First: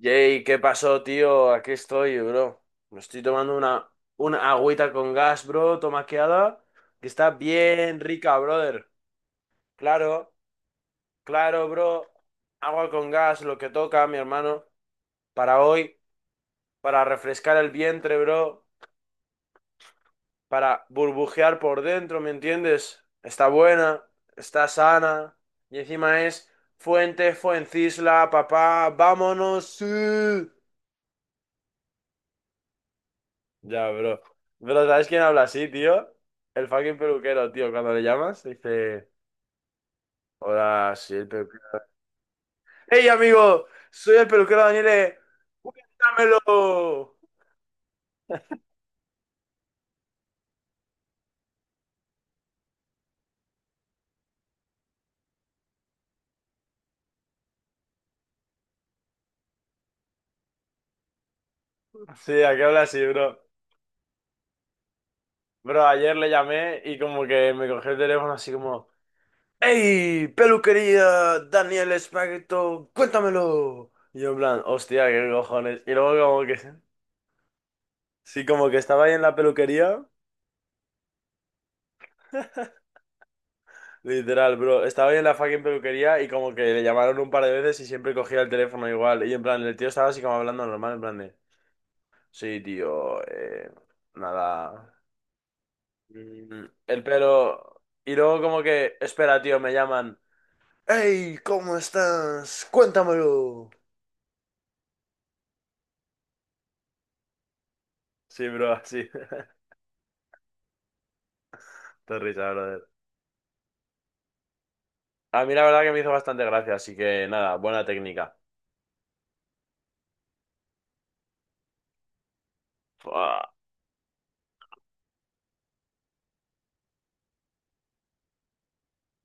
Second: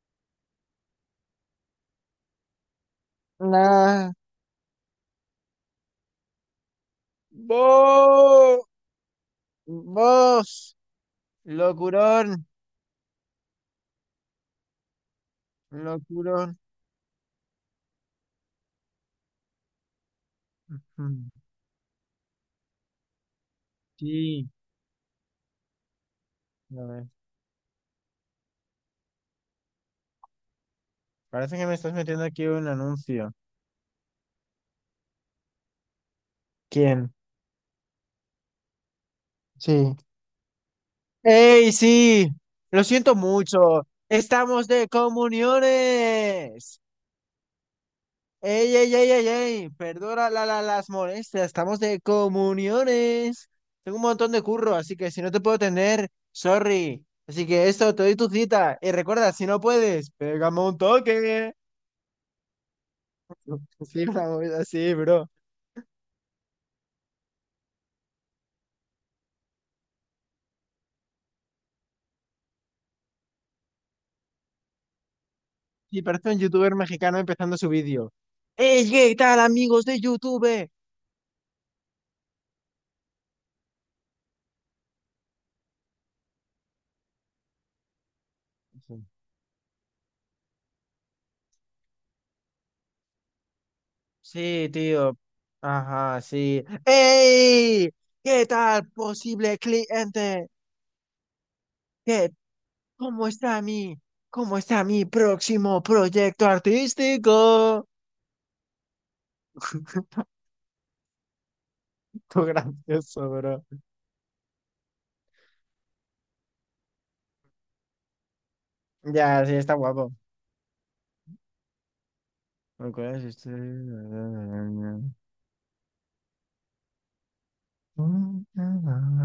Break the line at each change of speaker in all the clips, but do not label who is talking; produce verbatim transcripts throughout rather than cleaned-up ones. Jay, ¿qué pasó, tío? Aquí estoy, bro. Me estoy tomando una,
Nah.
una agüita con gas, bro, tomaqueada, que está bien rica,
Vos,
brother. Claro,
vos,
claro, bro.
locurón,
Agua con gas, lo que toca, mi hermano, para hoy,
locurón.
para refrescar el vientre, bro, para
Ujú.
burbujear por dentro, ¿me entiendes? Está buena,
Sí,
está sana, y encima es
a ver.
Fuente, Fuencisla, papá, vámonos. Sí.
Parece que me estás metiendo aquí un anuncio.
Ya, bro. Pero ¿sabes quién habla así, tío? El fucking
¿Quién?
peluquero, tío. Cuando le llamas, dice,
Sí.
hola, sí, el
¡Ey,
peluquero.
sí! Lo
¡Hey,
siento
amigo!
mucho.
Soy el peluquero
Estamos de
Daniele.
comuniones.
¡Cuéntamelo!
Ey, ey, ey, ey, ey, perdona la, la- las molestias, estamos de comuniones. Tengo un montón de curro, así que si no te puedo tener, sorry. Así que esto, te doy tu cita. Y recuerda, si no puedes, pégame un toque.
Sí, ¿a qué habla así, bro?
Sí, una movida así, bro.
Bro, ayer le llamé y como que me cogió el teléfono así como, ¡Hey, peluquería Daniel Espaghetto! ¡Cuéntamelo! Y yo en plan, hostia, qué cojones. Y
Sí,
luego
parece un
como que,
youtuber mexicano empezando su vídeo.
sí, como que
¡Ey,
estaba ahí
qué
en la
tal, amigos de
peluquería.
YouTube!
Literal, bro. Estaba yo en la fucking peluquería y como que le llamaron un par de veces y siempre cogía el teléfono
Sí,
igual. Y en plan, el tío estaba así como hablando normal, en plan de, sí, tío, eh,
sí,
nada.
tío. Ajá,
mm,
sí.
El pelo.
¡Ey!
Y luego
¿Qué
como
tal,
que, espera,
posible
tío, me llaman.
cliente?
¡Hey! ¿Cómo
Qué
estás?
¿Cómo está
Cuéntamelo.
mi, cómo está mi próximo proyecto artístico?
Sí, bro, así. Te
Tú
risa, brother.
gracioso, bro.
A mí la verdad que me hizo bastante gracia, así que nada, buena técnica.
Ya, sí, está guapo. Me acuerdo
Fua.
si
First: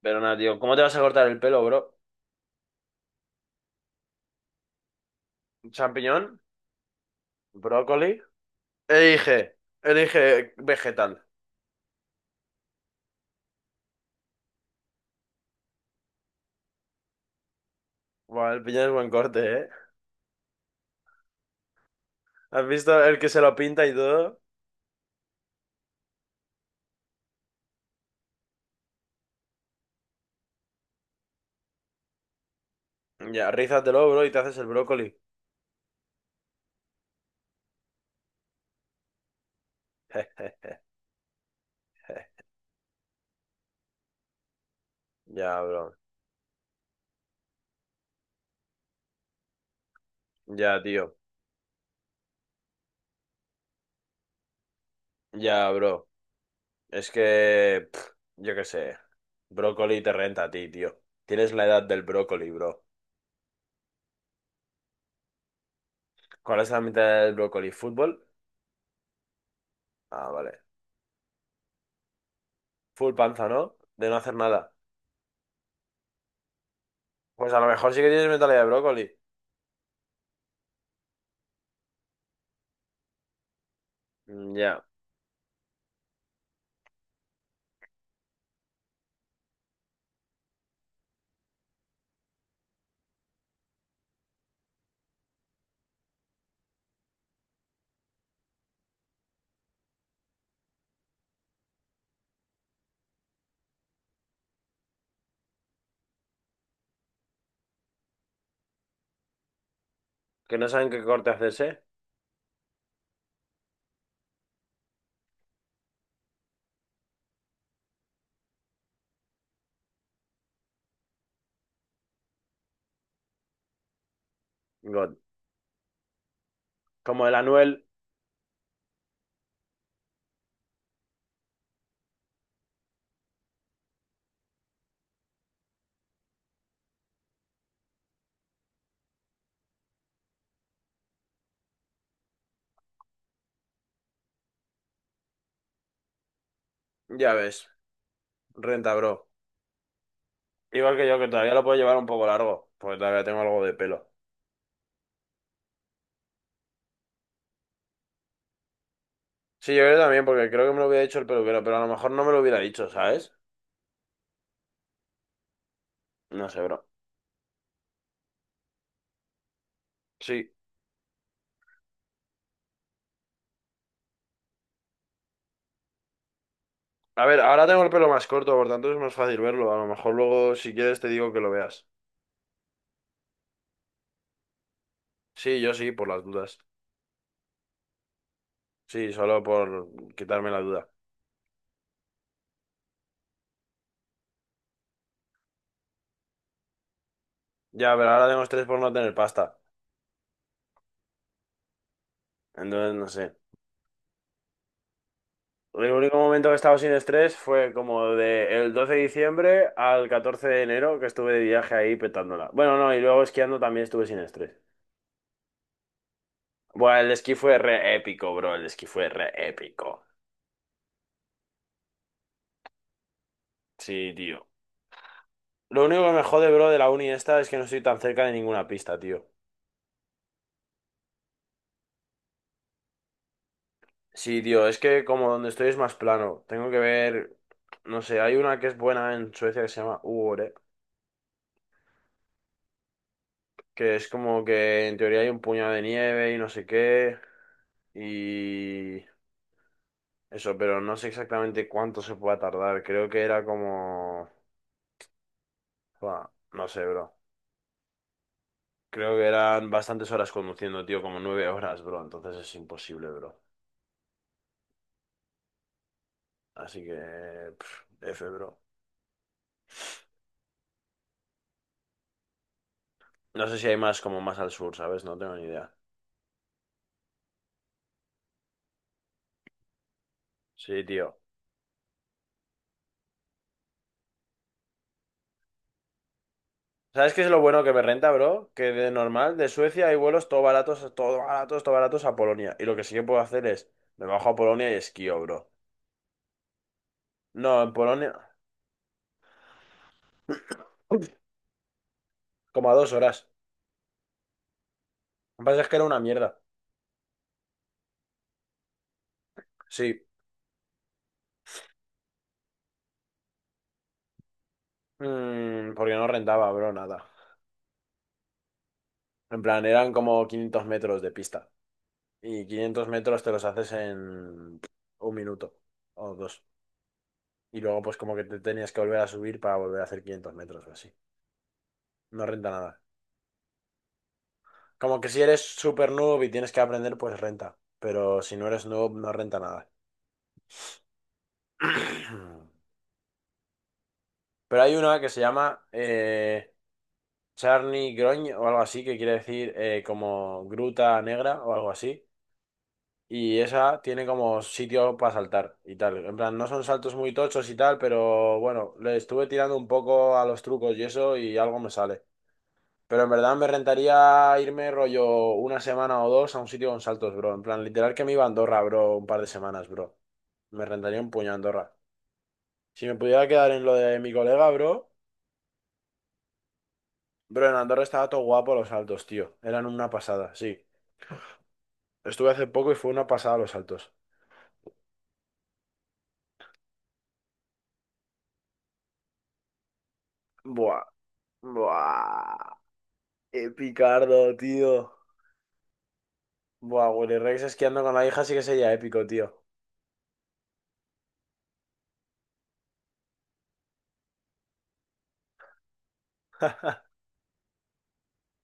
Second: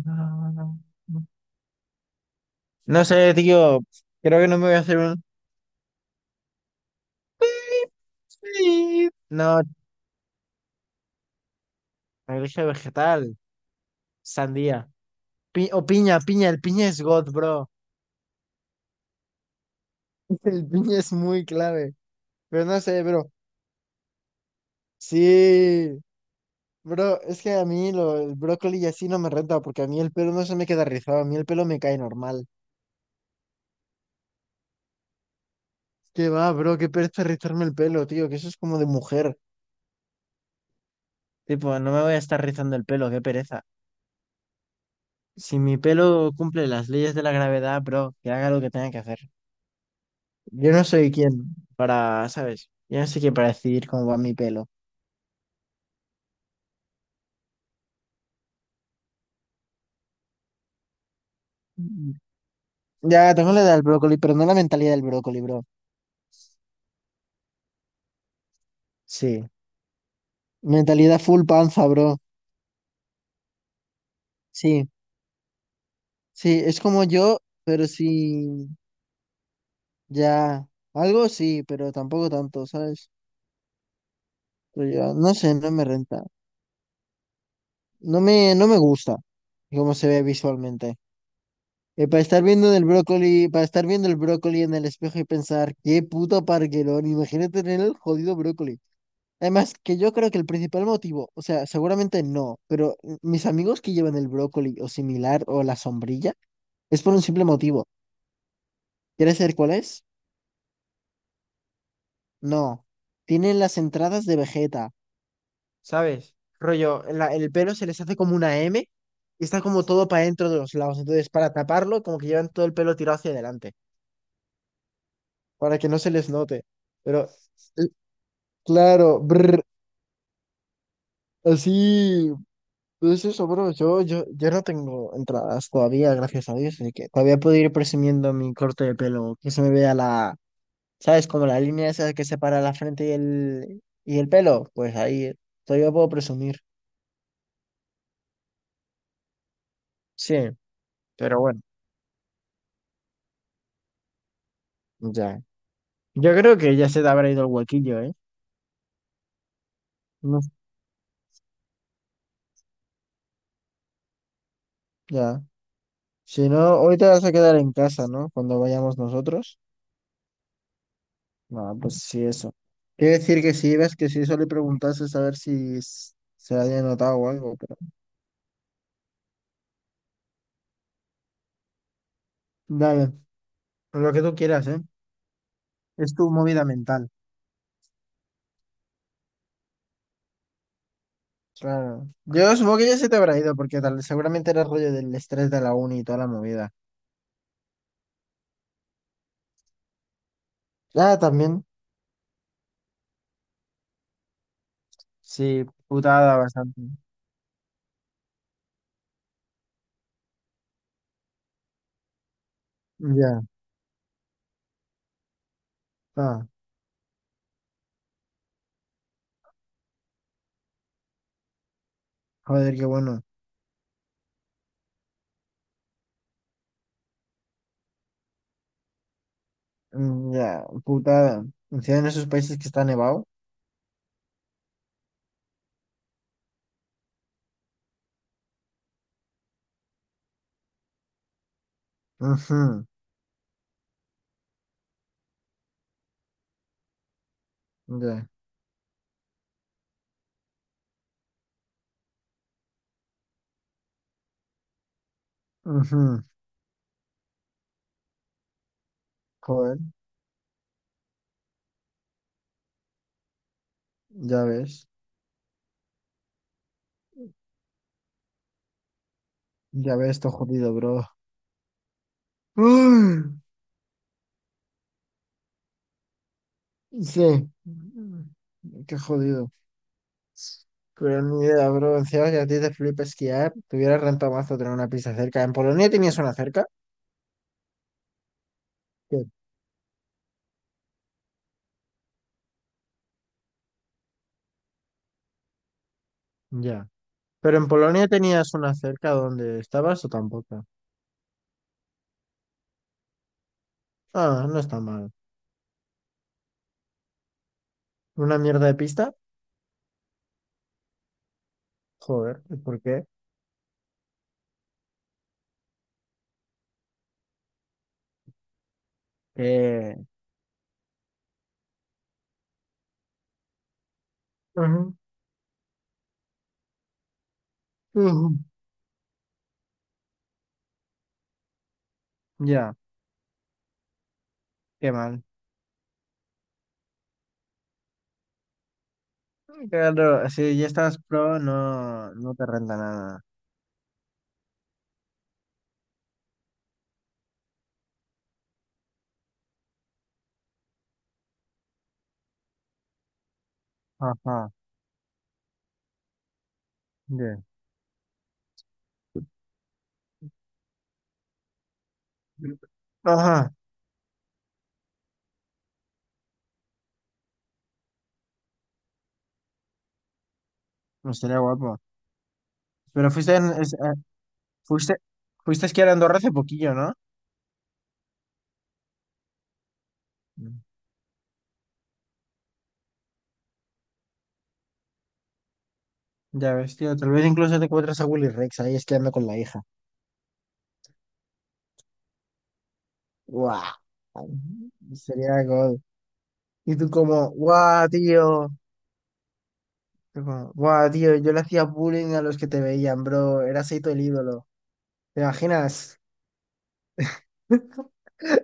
Pero nada, tío, ¿cómo te vas a cortar el pelo, bro?
No sé, tío. Creo que no me voy a hacer un...
¿Champiñón? ¿Brócoli?
Sí.
Elige,
No,
elige vegetal.
dije vegetal, sandía. Pi- o piña, piña. El piña es God, bro.
Buah, el piñón es buen corte, ¿eh?
El piña es muy clave. Pero
¿Has
no
visto
sé,
el que
bro.
se lo pinta y todo?
Sí. Bro, es que a mí lo- el brócoli y así no me renta, porque a mí el pelo no se me queda rizado, a mí el pelo me cae normal.
Ya, rízatelo, bro, y te haces el brócoli.
¿Qué va, bro? Qué pereza rizarme el pelo, tío, que eso es como de mujer. Tipo, no me voy a estar rizando el pelo, qué pereza. Si
Ya,
mi
bro.
pelo cumple las leyes de la gravedad, bro, que haga lo que tenga que hacer. Yo
Ya,
no soy
tío.
quien para, ¿sabes? Yo no soy quien para decidir cómo va mi pelo.
Ya, bro. Es que... pff, yo qué sé. Brócoli te renta a ti, tío. Tienes la edad del
Mm.
brócoli, bro.
Ya, tengo la edad del brócoli, pero no la mentalidad del brócoli, bro.
¿Cuál es la mitad del brócoli? ¿Fútbol?
Sí.
Ah, vale.
Mentalidad full panza, bro.
Full panza, ¿no? De no hacer nada.
Sí, sí, es como yo,
Pues a lo
pero
mejor sí que tienes mentalidad de
sí.
brócoli.
Ya, algo sí, pero tampoco tanto, ¿sabes?
Mm, ya.
Pero yo, no sé, no me renta. No me, no me gusta cómo se ve visualmente. Eh, para estar viendo el brócoli, para estar viendo el brócoli en el espejo y pensar, qué puto parguelón, imagínate tener el jodido brócoli. Además, que yo creo que el principal motivo, o sea, seguramente no, pero mis amigos que llevan el brócoli o similar o la sombrilla, es por un simple motivo. ¿Quieres saber cuál es?
Que no saben qué corte hacerse.
No. Tienen las entradas de Vegeta. ¿Sabes? Rollo, la- el pelo se les hace como una M y está como todo para dentro de los lados. Entonces, para taparlo, como que llevan todo el pelo tirado hacia adelante,
God.
para que no se les note. Pero,
Como el Anuel,
eh, claro, brr, así, pues eso, bro. Yo, yo, yo no tengo entradas todavía, gracias a Dios, así que todavía puedo ir presumiendo mi corte de pelo, que se me vea la, ¿sabes? Como la línea esa que separa la frente y el, y el pelo. Pues ahí, todavía puedo presumir.
ya ves. Renta, bro.
Sí,
Igual que yo, que
pero
todavía
bueno,
lo puedo llevar un poco largo, porque todavía tengo algo de pelo.
ya. Yo creo que ya se te habrá ido el huequillo, ¿eh?
Sí, yo creo también,
No,
porque creo que me lo hubiera dicho el peluquero, pero a lo mejor no me lo hubiera dicho, ¿sabes?
ya. Si
No sé,
no,
bro.
hoy te vas a quedar en casa, ¿no? Cuando vayamos nosotros.
Sí.
No, pues sí, eso. Quiere decir que si ibas, que si eso le preguntases a ver si s- se había notado
A
o
ver,
algo,
ahora
pero...
tengo el pelo más corto, por tanto es más fácil verlo. A lo mejor luego, si quieres, te digo que lo veas.
Dale, lo que tú quieras, ¿eh?
Sí, yo sí, por
Es
las
tu
dudas.
movida mental.
Sí, solo por quitarme la duda.
Claro. Yo supongo que ya se te habrá ido, porque tal, seguramente era rollo del estrés de la uni y toda la movida.
Ya, pero ahora tengo estrés por no tener pasta.
Ah, también.
Entonces, no sé.
Sí,
El único
putada
momento que he estado
bastante.
sin estrés fue como de el doce de diciembre al catorce de enero que estuve de viaje ahí petándola. Bueno, no, y luego
Ya.
esquiando también estuve sin estrés.
Ah,
Buah, el esquí fue re épico, bro. El esquí fue re épico.
joder, qué bueno.
Sí, tío. Lo único que me jode, bro, de la uni esta es que no estoy tan cerca de ninguna pista, tío.
Mm, ya, putada. Si en esos países que está nevado.
Sí, tío, es que como donde estoy es más plano. Tengo que ver, no sé, hay una que es buena en Suecia que se llama Uore,
Ujú,
que es como que en teoría hay un puñado de nieve y no sé qué.
ya.
Y... Eso, pero no sé exactamente cuánto se pueda tardar. Creo que era como...
Ujú.
Buah, no sé, bro. Creo que eran
Joder,
bastantes horas conduciendo, tío, como nueve horas, bro. Entonces es imposible, bro.
ya ves.
Así que... pf, F, bro.
Ya ves, esto jodido, bro. Uy,
No sé si hay más como más al sur, ¿sabes? No tengo ni idea.
sí. Qué jodido.
Sí, tío.
Pero ni idea, bro. Encima que a ti te flipa esquiar, te hubiera rentado mazo tener una pista cerca. ¿En Polonia tenías una cerca?
¿Sabes qué es lo bueno que me renta, bro? Que de
Sí.
normal, de Suecia hay vuelos todo baratos, todo baratos, todo baratos a Polonia. Y lo que sí que puedo hacer es, me bajo a Polonia y esquío, bro.
Ya.
No,
¿Pero en
en
Polonia
Polonia,
tenías una cerca donde estabas o tampoco?
como a dos horas.
Ah, no está mal.
Lo que pasa es que era una mierda.
¿Una mierda de pista?
Sí,
Joder, ¿y ¿por qué?
Mm, porque no rentaba, bro, nada. En plan, eran
Eh,
como quinientos metros de pista. Y quinientos metros te los haces en un minuto o dos. Y luego, pues, como que
Ujú.
te tenías que volver a subir para volver a hacer quinientos metros o así. No renta
Ya,
nada.
qué
Como que si
mal.
eres super noob y tienes que aprender, pues renta. Pero si no eres noob, no renta nada.
Claro, si ya estás pro, no, no te renta nada.
Pero hay una que se llama eh, Charny Groñ o algo así, que quiere decir eh, como gruta negra o algo así. Y esa tiene como
Ajá,
sitio para saltar y tal. En plan, no son saltos muy
bien.
tochos y tal, pero bueno, le estuve tirando un poco a los trucos y eso y algo me sale. Pero en verdad me
Ajá,
rentaría irme rollo una semana o dos a un sitio con saltos, bro. En plan, literal que me iba a Andorra, bro, un par de semanas, bro. Me rentaría
no
un puño a
estaría
Andorra.
guapo.
Si me
Pero
pudiera
fuiste,
quedar
en-
en lo
es- eh,
de mi colega, bro,
fuiste, fuiste a esquiar a Andorra hace poquillo, ¿no?
bro, en Andorra estaba todo guapo los saltos, tío. Eran una pasada, sí.
Mm.
Estuve hace poco y fue una pasada los saltos.
Ya ves, tío, tal vez incluso te encuentras a Willy Rex ahí esquiando con la hija.
Buah, buah. Qué
¡Guau!
picardo, tío.
Sería God. Y tú
Buah, Willy
como,
Rex esquiando
¡guau,
con la hija sí que
tío!
sería épico, tío.
Yo como, ¡guau, tío! Yo le hacía bullying a los que te veían, bro. Eras ahí todo el ídolo. ¿Te imaginas?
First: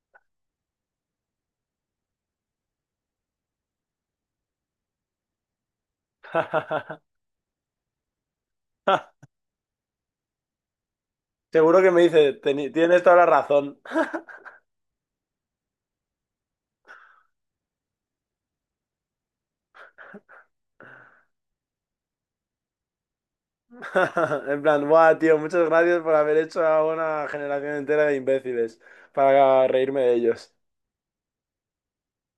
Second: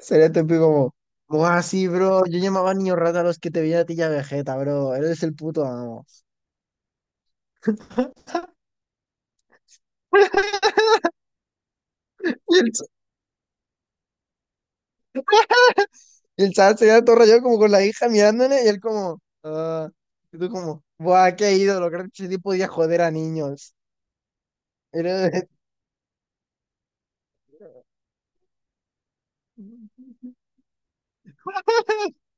Sería típico como, buah, sí, bro, yo llamaba niño rata a los que te veía a ti ya Vegeta, bro, eres el puto amo.
Seguro que me dice,
Y
"Teni-
el, ch-
tienes toda la razón.
y el chaval sería todo rayado como con la hija mirándole y él como, ah, y tú como, buah, qué ídolo, creo que ese tipo podía joder a niños.
En plan, buah, tío,
Era-
muchas gracias por haber hecho a una generación entera de imbéciles para reírme de ellos.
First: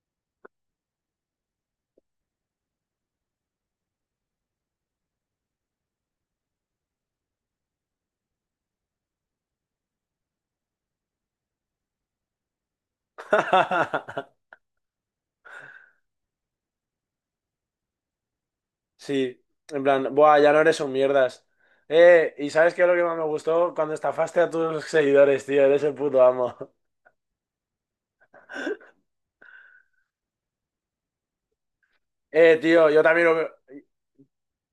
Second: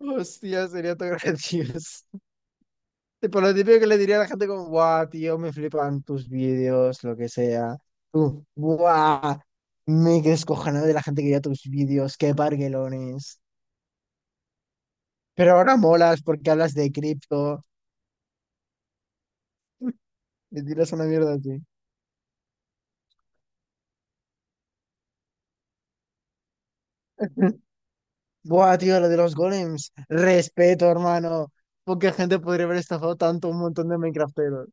Hostia, sería todo gracioso. Tipo, lo típico que le diría a la gente como, guau, tío, me flipan tus vídeos, lo que sea. Tú, guau, me descojonado de la gente que veía tus vídeos, qué parguelones. Pero ahora molas porque hablas de cripto.
Sí, en plan, buah, ya no
Me
eres un
tiras una mierda
mierdas.
así.
Eh, ¿y sabes qué es lo que más me gustó? Cuando estafaste a tus seguidores, tío, eres el puto amo.
Buah, tío, lo de los golems. Respeto, hermano. Poca gente
Eh,
podría haber
tío, yo
estafado
también
tanto
lo
a un montón de Minecrafteros.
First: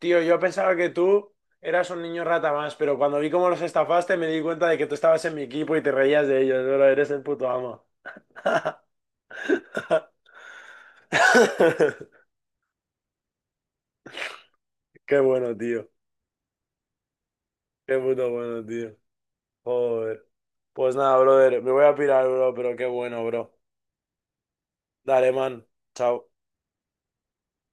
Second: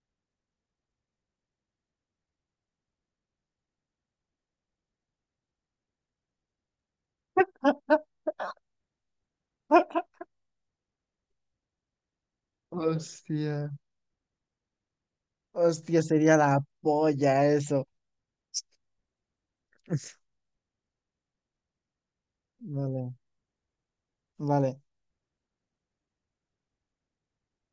Tío, yo pensaba que tú eras un niño rata más, pero cuando vi cómo los estafaste me di cuenta de que tú estabas en mi equipo y te reías de ellos, bro, eres el puto amo.
Hostia.
Qué bueno, tío.
Hostia, sería la polla eso.
Qué puto bueno, tío. Joder. Pues nada, brother, me voy a pirar, bro, pero qué
Vale,
bueno, bro.
vale.
Dale, man. Chao.